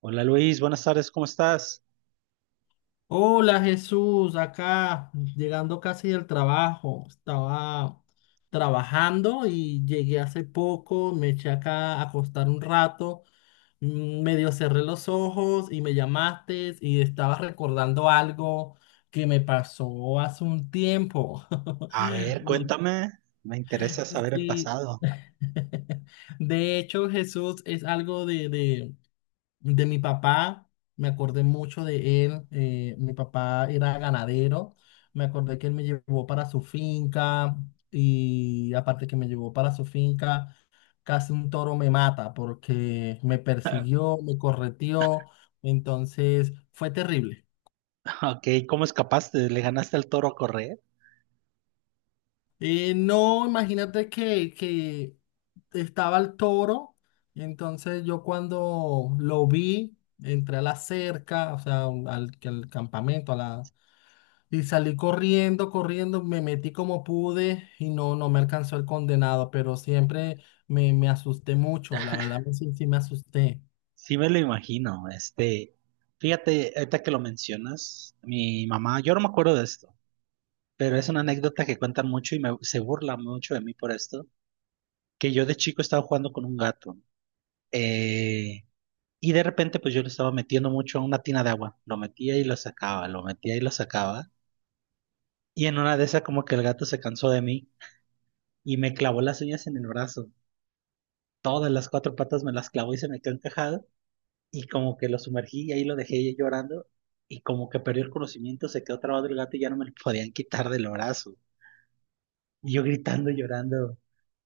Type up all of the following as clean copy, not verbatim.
Hola Luis, buenas tardes, ¿cómo estás? Hola Jesús, acá llegando casi del trabajo. Estaba trabajando y llegué hace poco, me eché acá a acostar un rato, medio cerré los ojos y me llamaste y estaba recordando algo que me pasó hace un tiempo. A ver, De, cuéntame, me interesa saber el sí. pasado. De hecho, Jesús, es algo de mi papá, me acordé mucho de él. Mi papá era ganadero. Me acordé que él me llevó para su finca y aparte que me llevó para su finca, casi un toro me mata porque me persiguió, me correteó. Entonces fue terrible. Ok, ¿cómo escapaste? ¿Le ganaste al toro a correr? No, imagínate que estaba el toro, y entonces yo cuando lo vi, entré a la cerca, o sea, al campamento, y salí corriendo, corriendo, me metí como pude y no, no me alcanzó el condenado, pero siempre me asusté mucho, la verdad, sí, sí me asusté. Sí me lo imagino, fíjate, ahorita que lo mencionas, mi mamá, yo no me acuerdo de esto, pero es una anécdota que cuentan mucho y se burla mucho de mí por esto, que yo de chico estaba jugando con un gato, eh, y de repente pues yo lo estaba metiendo mucho a una tina de agua, lo metía y lo sacaba, lo metía y lo sacaba, y en una de esas como que el gato se cansó de mí y me clavó las uñas en el brazo. Todas las cuatro patas me las clavó y se me quedó encajado y como que lo sumergí y ahí lo dejé llorando y como que perdió el conocimiento, se quedó trabado el gato y ya no me lo podían quitar del brazo. Y yo gritando y llorando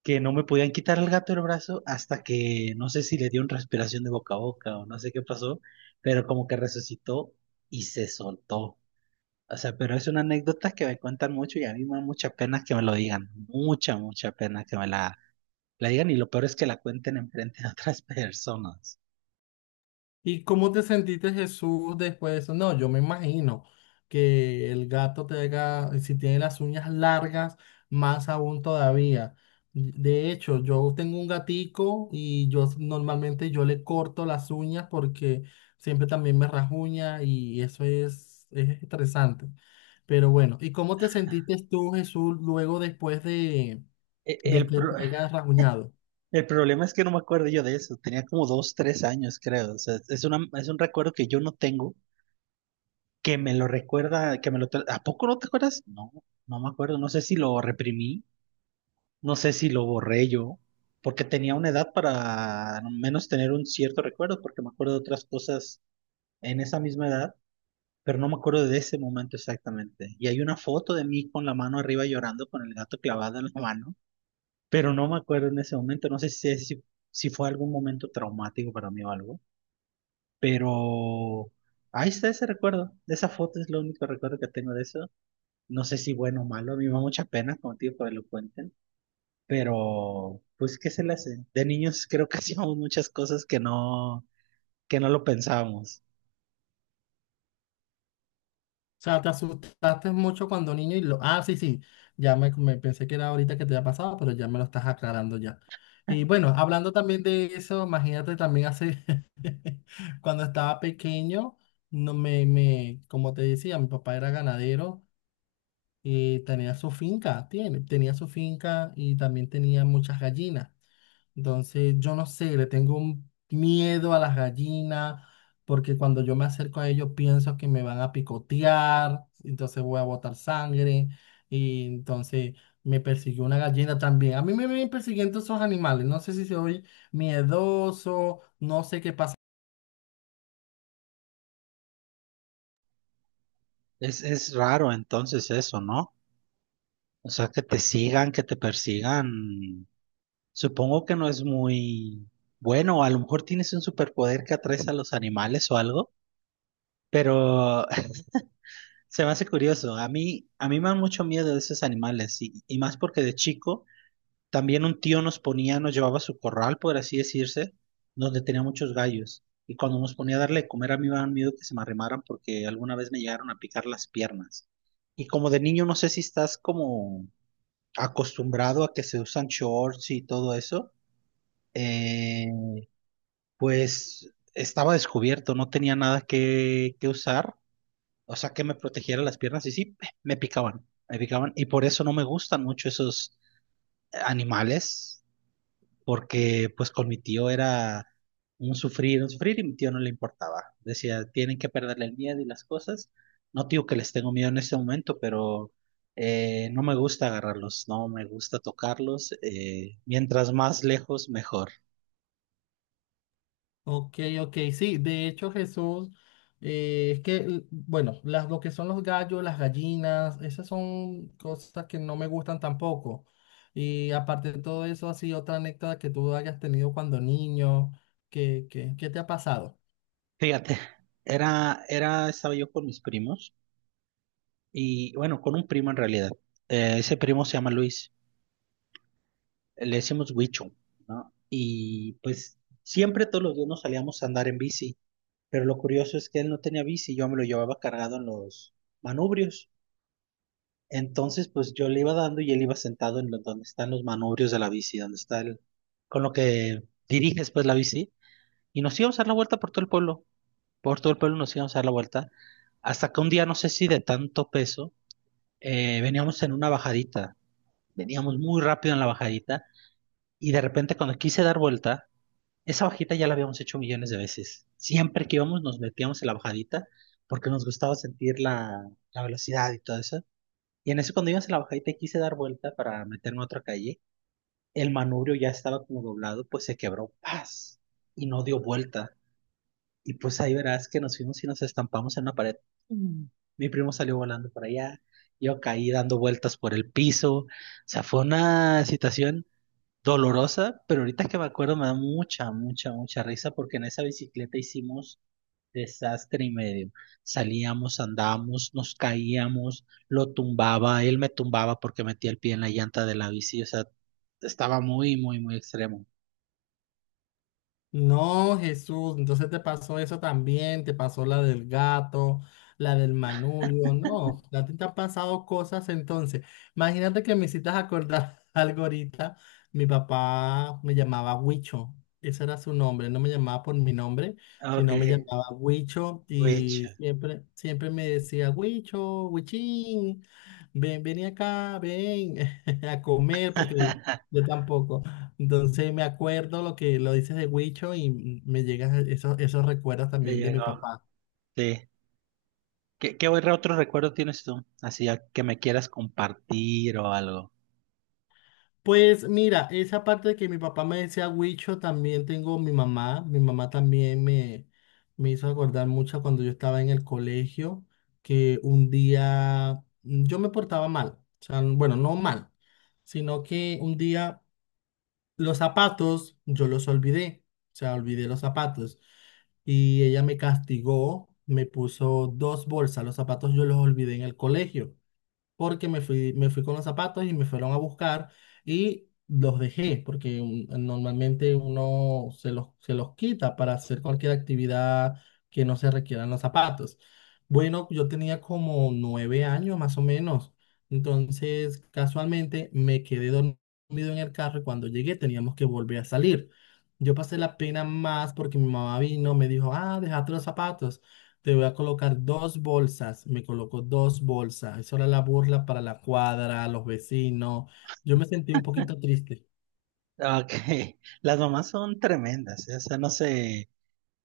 que no me podían quitar el gato del brazo hasta que no sé si le dio una respiración de boca a boca o no sé qué pasó, pero como que resucitó y se soltó. O sea, pero es una anécdota que me cuentan mucho y a mí me da mucha pena que me lo digan, mucha, mucha pena que me la digan y lo peor es que la cuenten enfrente de otras personas. ¿Y cómo te sentiste, Jesús, después de eso? No, yo me imagino que el gato te haga, si tiene las uñas largas, más aún todavía. De hecho, yo tengo un gatico y normalmente yo le corto las uñas porque siempre también me rasguña y eso es estresante. Pero bueno, ¿y cómo te sentiste tú, Jesús, luego después E- de El, que pro- te hayas rasguñado? el problema es que no me acuerdo yo de eso, tenía como dos, tres años creo, o sea, es una, es un recuerdo que yo no tengo, que me lo recuerda, que me ¿A poco no te acuerdas? No, no me acuerdo, no sé si lo reprimí, no sé si lo borré yo, porque tenía una edad para al menos tener un cierto recuerdo, porque me acuerdo de otras cosas en esa misma edad, pero no me acuerdo de ese momento exactamente. Y hay una foto de mí con la mano arriba llorando, con el gato clavado en la mano. Pero no me acuerdo en ese momento, no sé si fue algún momento traumático para mí o algo, pero ahí está ese recuerdo, de esa foto es lo único recuerdo que tengo de eso. No sé si bueno o malo, a mí me da mucha pena contigo que me lo cuenten, pero pues qué se le hace. De niños creo que hacíamos muchas cosas que no lo pensábamos. Sea, te asustaste mucho cuando niño y lo... Ah, sí, sí, me pensé que era ahorita que te había pasado, pero ya me lo estás aclarando ya. Y bueno, hablando también de eso, imagínate también hace, cuando estaba pequeño, no me, me, como te decía, mi papá era ganadero y tenía su finca, tiene, tenía su finca y también tenía muchas gallinas. Entonces, yo no sé, le tengo un miedo a las gallinas, porque cuando yo me acerco a ellos pienso que me van a picotear, entonces voy a botar sangre, y entonces me persiguió una gallina también. A mí me vienen persiguiendo esos animales, no sé si soy miedoso, no sé qué pasa. Es raro entonces eso, ¿no? O sea, que te sigan, que te persigan. Supongo que no es muy bueno, a lo mejor tienes un superpoder que atraes a los animales o algo, pero se me hace curioso. A mí me dan mucho miedo de esos animales y más porque de chico también un tío nos ponía, nos llevaba a su corral, por así decirse, donde tenía muchos gallos. Y cuando nos ponía a darle de comer, a mí me daban miedo que se me arrimaran porque alguna vez me llegaron a picar las piernas. Y como de niño no sé si estás como acostumbrado a que se usan shorts y todo eso. Eh, Pues estaba descubierto, no tenía nada que usar, o sea, que me protegiera las piernas y sí, me picaban y por eso no me gustan mucho esos animales, porque pues con mi tío era un sufrir y mi tío no le importaba. Decía, tienen que perderle el miedo y las cosas. No digo que les tengo miedo en este momento, pero no me gusta agarrarlos, no me gusta tocarlos. Mientras más lejos, mejor. Ok, ok, sí, de hecho Jesús, es que, bueno, lo que son los gallos, las gallinas, esas son cosas que no me gustan tampoco. Y aparte de todo eso, así otra anécdota que tú hayas tenido cuando niño, ¿ qué te ha pasado? Fíjate, estaba yo con mis primos y bueno, con un primo en realidad. Ese primo se llama Luis, le decimos Huicho, ¿no? Y pues siempre todos los días nos salíamos a andar en bici, pero lo curioso es que él no tenía bici, yo me lo llevaba cargado en los manubrios. Entonces, pues yo le iba dando y él iba sentado en donde están los manubrios de la bici, donde está el, con lo que diriges pues la bici, y nos íbamos a dar la vuelta por todo el pueblo. Por todo el pueblo nos íbamos a dar la vuelta, hasta que un día, no sé si de tanto peso, veníamos en una bajadita, veníamos muy rápido en la bajadita, y de repente cuando quise dar vuelta, esa bajita ya la habíamos hecho millones de veces. Siempre que íbamos nos metíamos en la bajadita porque nos gustaba sentir la, la velocidad y todo eso. Y en eso cuando íbamos en la bajadita y quise dar vuelta para meterme a otra calle, el manubrio ya estaba como doblado, pues se quebró, ¡paz! Y no dio vuelta. Y pues ahí verás que nos fuimos y nos estampamos en una pared. Mm. Mi primo salió volando para allá, yo caí dando vueltas por el piso. O sea, fue una situación dolorosa, pero ahorita que me acuerdo me da mucha, mucha, mucha risa porque en esa bicicleta hicimos desastre y medio. Salíamos, andábamos, nos caíamos, lo tumbaba, él me tumbaba porque metía el pie en la llanta de la bici, o sea, estaba muy, muy, muy extremo. No, Jesús, entonces te pasó eso también, te pasó la del gato, la del manubrio, no, ya te han pasado cosas entonces. Imagínate que me hiciste acordar algo ahorita, mi papá me llamaba Huicho, ese era su nombre, no me llamaba por mi nombre, Ok, sino me llamaba Huicho witch. y siempre, siempre me decía Huicho, Huichín, ven, ven acá, ven a comer porque yo tampoco. Entonces me acuerdo lo que lo dices de Huicho y me llegan esos, esos recuerdos Te también de mi llegó. papá. Sí. ¿Qué, qué otro recuerdo tienes tú? Así que me quieras compartir o algo. Pues mira, esa parte de que mi papá me decía Huicho, también tengo mi mamá. Mi mamá también me hizo acordar mucho cuando yo estaba en el colegio, que un día yo me portaba mal. O sea, bueno, no mal, sino que un día los zapatos, yo los olvidé, o sea, olvidé los zapatos. Y ella me castigó, me puso dos bolsas, los zapatos yo los olvidé en el colegio porque me fui con los zapatos y me fueron a buscar y los dejé, porque normalmente uno se los quita para hacer cualquier actividad que no se requieran los zapatos. Bueno, yo tenía como 9 años más o menos, entonces casualmente me quedé dormido en el carro y cuando llegué teníamos que volver a salir. Yo pasé la pena más porque mi mamá vino, me dijo, ah, dejaste los zapatos. Te voy a colocar dos bolsas. Me colocó dos bolsas. Eso era la burla para la cuadra, los vecinos. Yo me sentí un poquito triste. Ah, ok, las mamás son tremendas, ¿eh? O sea, no se,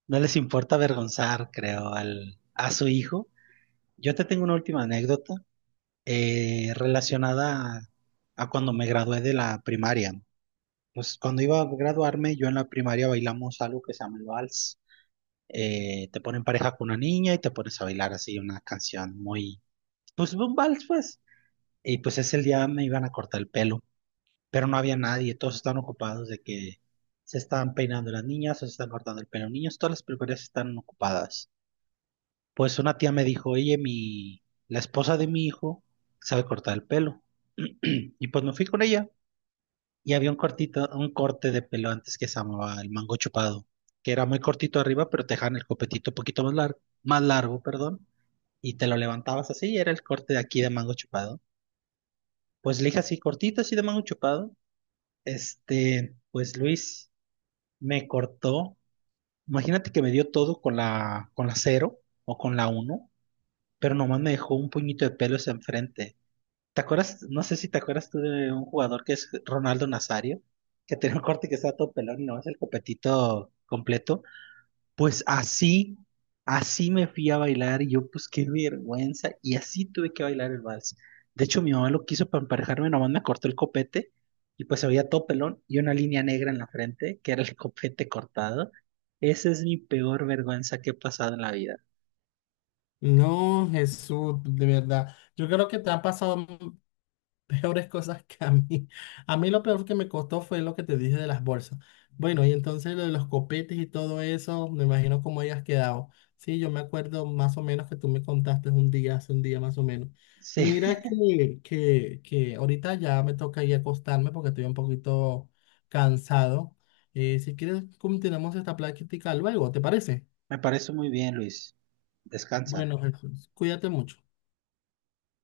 no les importa avergonzar, creo, al, a su hijo. Yo te tengo una última anécdota relacionada a cuando me gradué de la primaria. Pues cuando iba a graduarme, yo en la primaria bailamos algo que se llama el vals. Te ponen pareja con una niña y te pones a bailar así una canción muy, pues un vals, pues. Y pues ese día me iban a cortar el pelo. Pero no había nadie, todos estaban ocupados de que se estaban peinando las niñas o se están cortando el pelo los niños, todas las peluquerías están ocupadas. Pues una tía me dijo, oye, la esposa de mi hijo sabe cortar el pelo. Y pues me fui con ella y había un cortito, un corte de pelo antes que se llamaba el mango chupado, que era muy cortito arriba, pero te dejaban el copetito un poquito más largo, perdón, y te lo levantabas así y era el corte de aquí de mango chupado. Pues le dije así, cortito así de mango chupado. Pues Luis, me cortó. Imagínate que me dio todo con con la cero o con la uno, pero nomás me dejó un puñito de pelos enfrente. ¿Te acuerdas? No sé si te acuerdas tú de un jugador que es Ronaldo Nazario, que tenía un corte que estaba todo pelón y nomás el copetito completo. Pues así, así me fui a bailar y yo, pues qué vergüenza. Y así tuve que bailar el vals. De hecho, mi mamá lo quiso para emparejarme, nomás me cortó el copete y pues había todo pelón y una línea negra en la frente, que era el copete cortado. Esa es mi peor vergüenza que he pasado en la vida. No, Jesús, de verdad. Yo creo que te han pasado peores cosas que a mí. A mí lo peor que me costó fue lo que te dije de las bolsas. Bueno, y entonces lo de los copetes y todo eso, me imagino cómo hayas quedado. Sí, yo me acuerdo más o menos que tú me contaste un día, hace un día más o menos. Sí, Mira que ahorita ya me toca ir a acostarme porque estoy un poquito cansado. Si quieres, continuamos esta plática luego, ¿te parece? me parece muy bien, Luis. Descansa. Bueno, Jesús, cuídate mucho.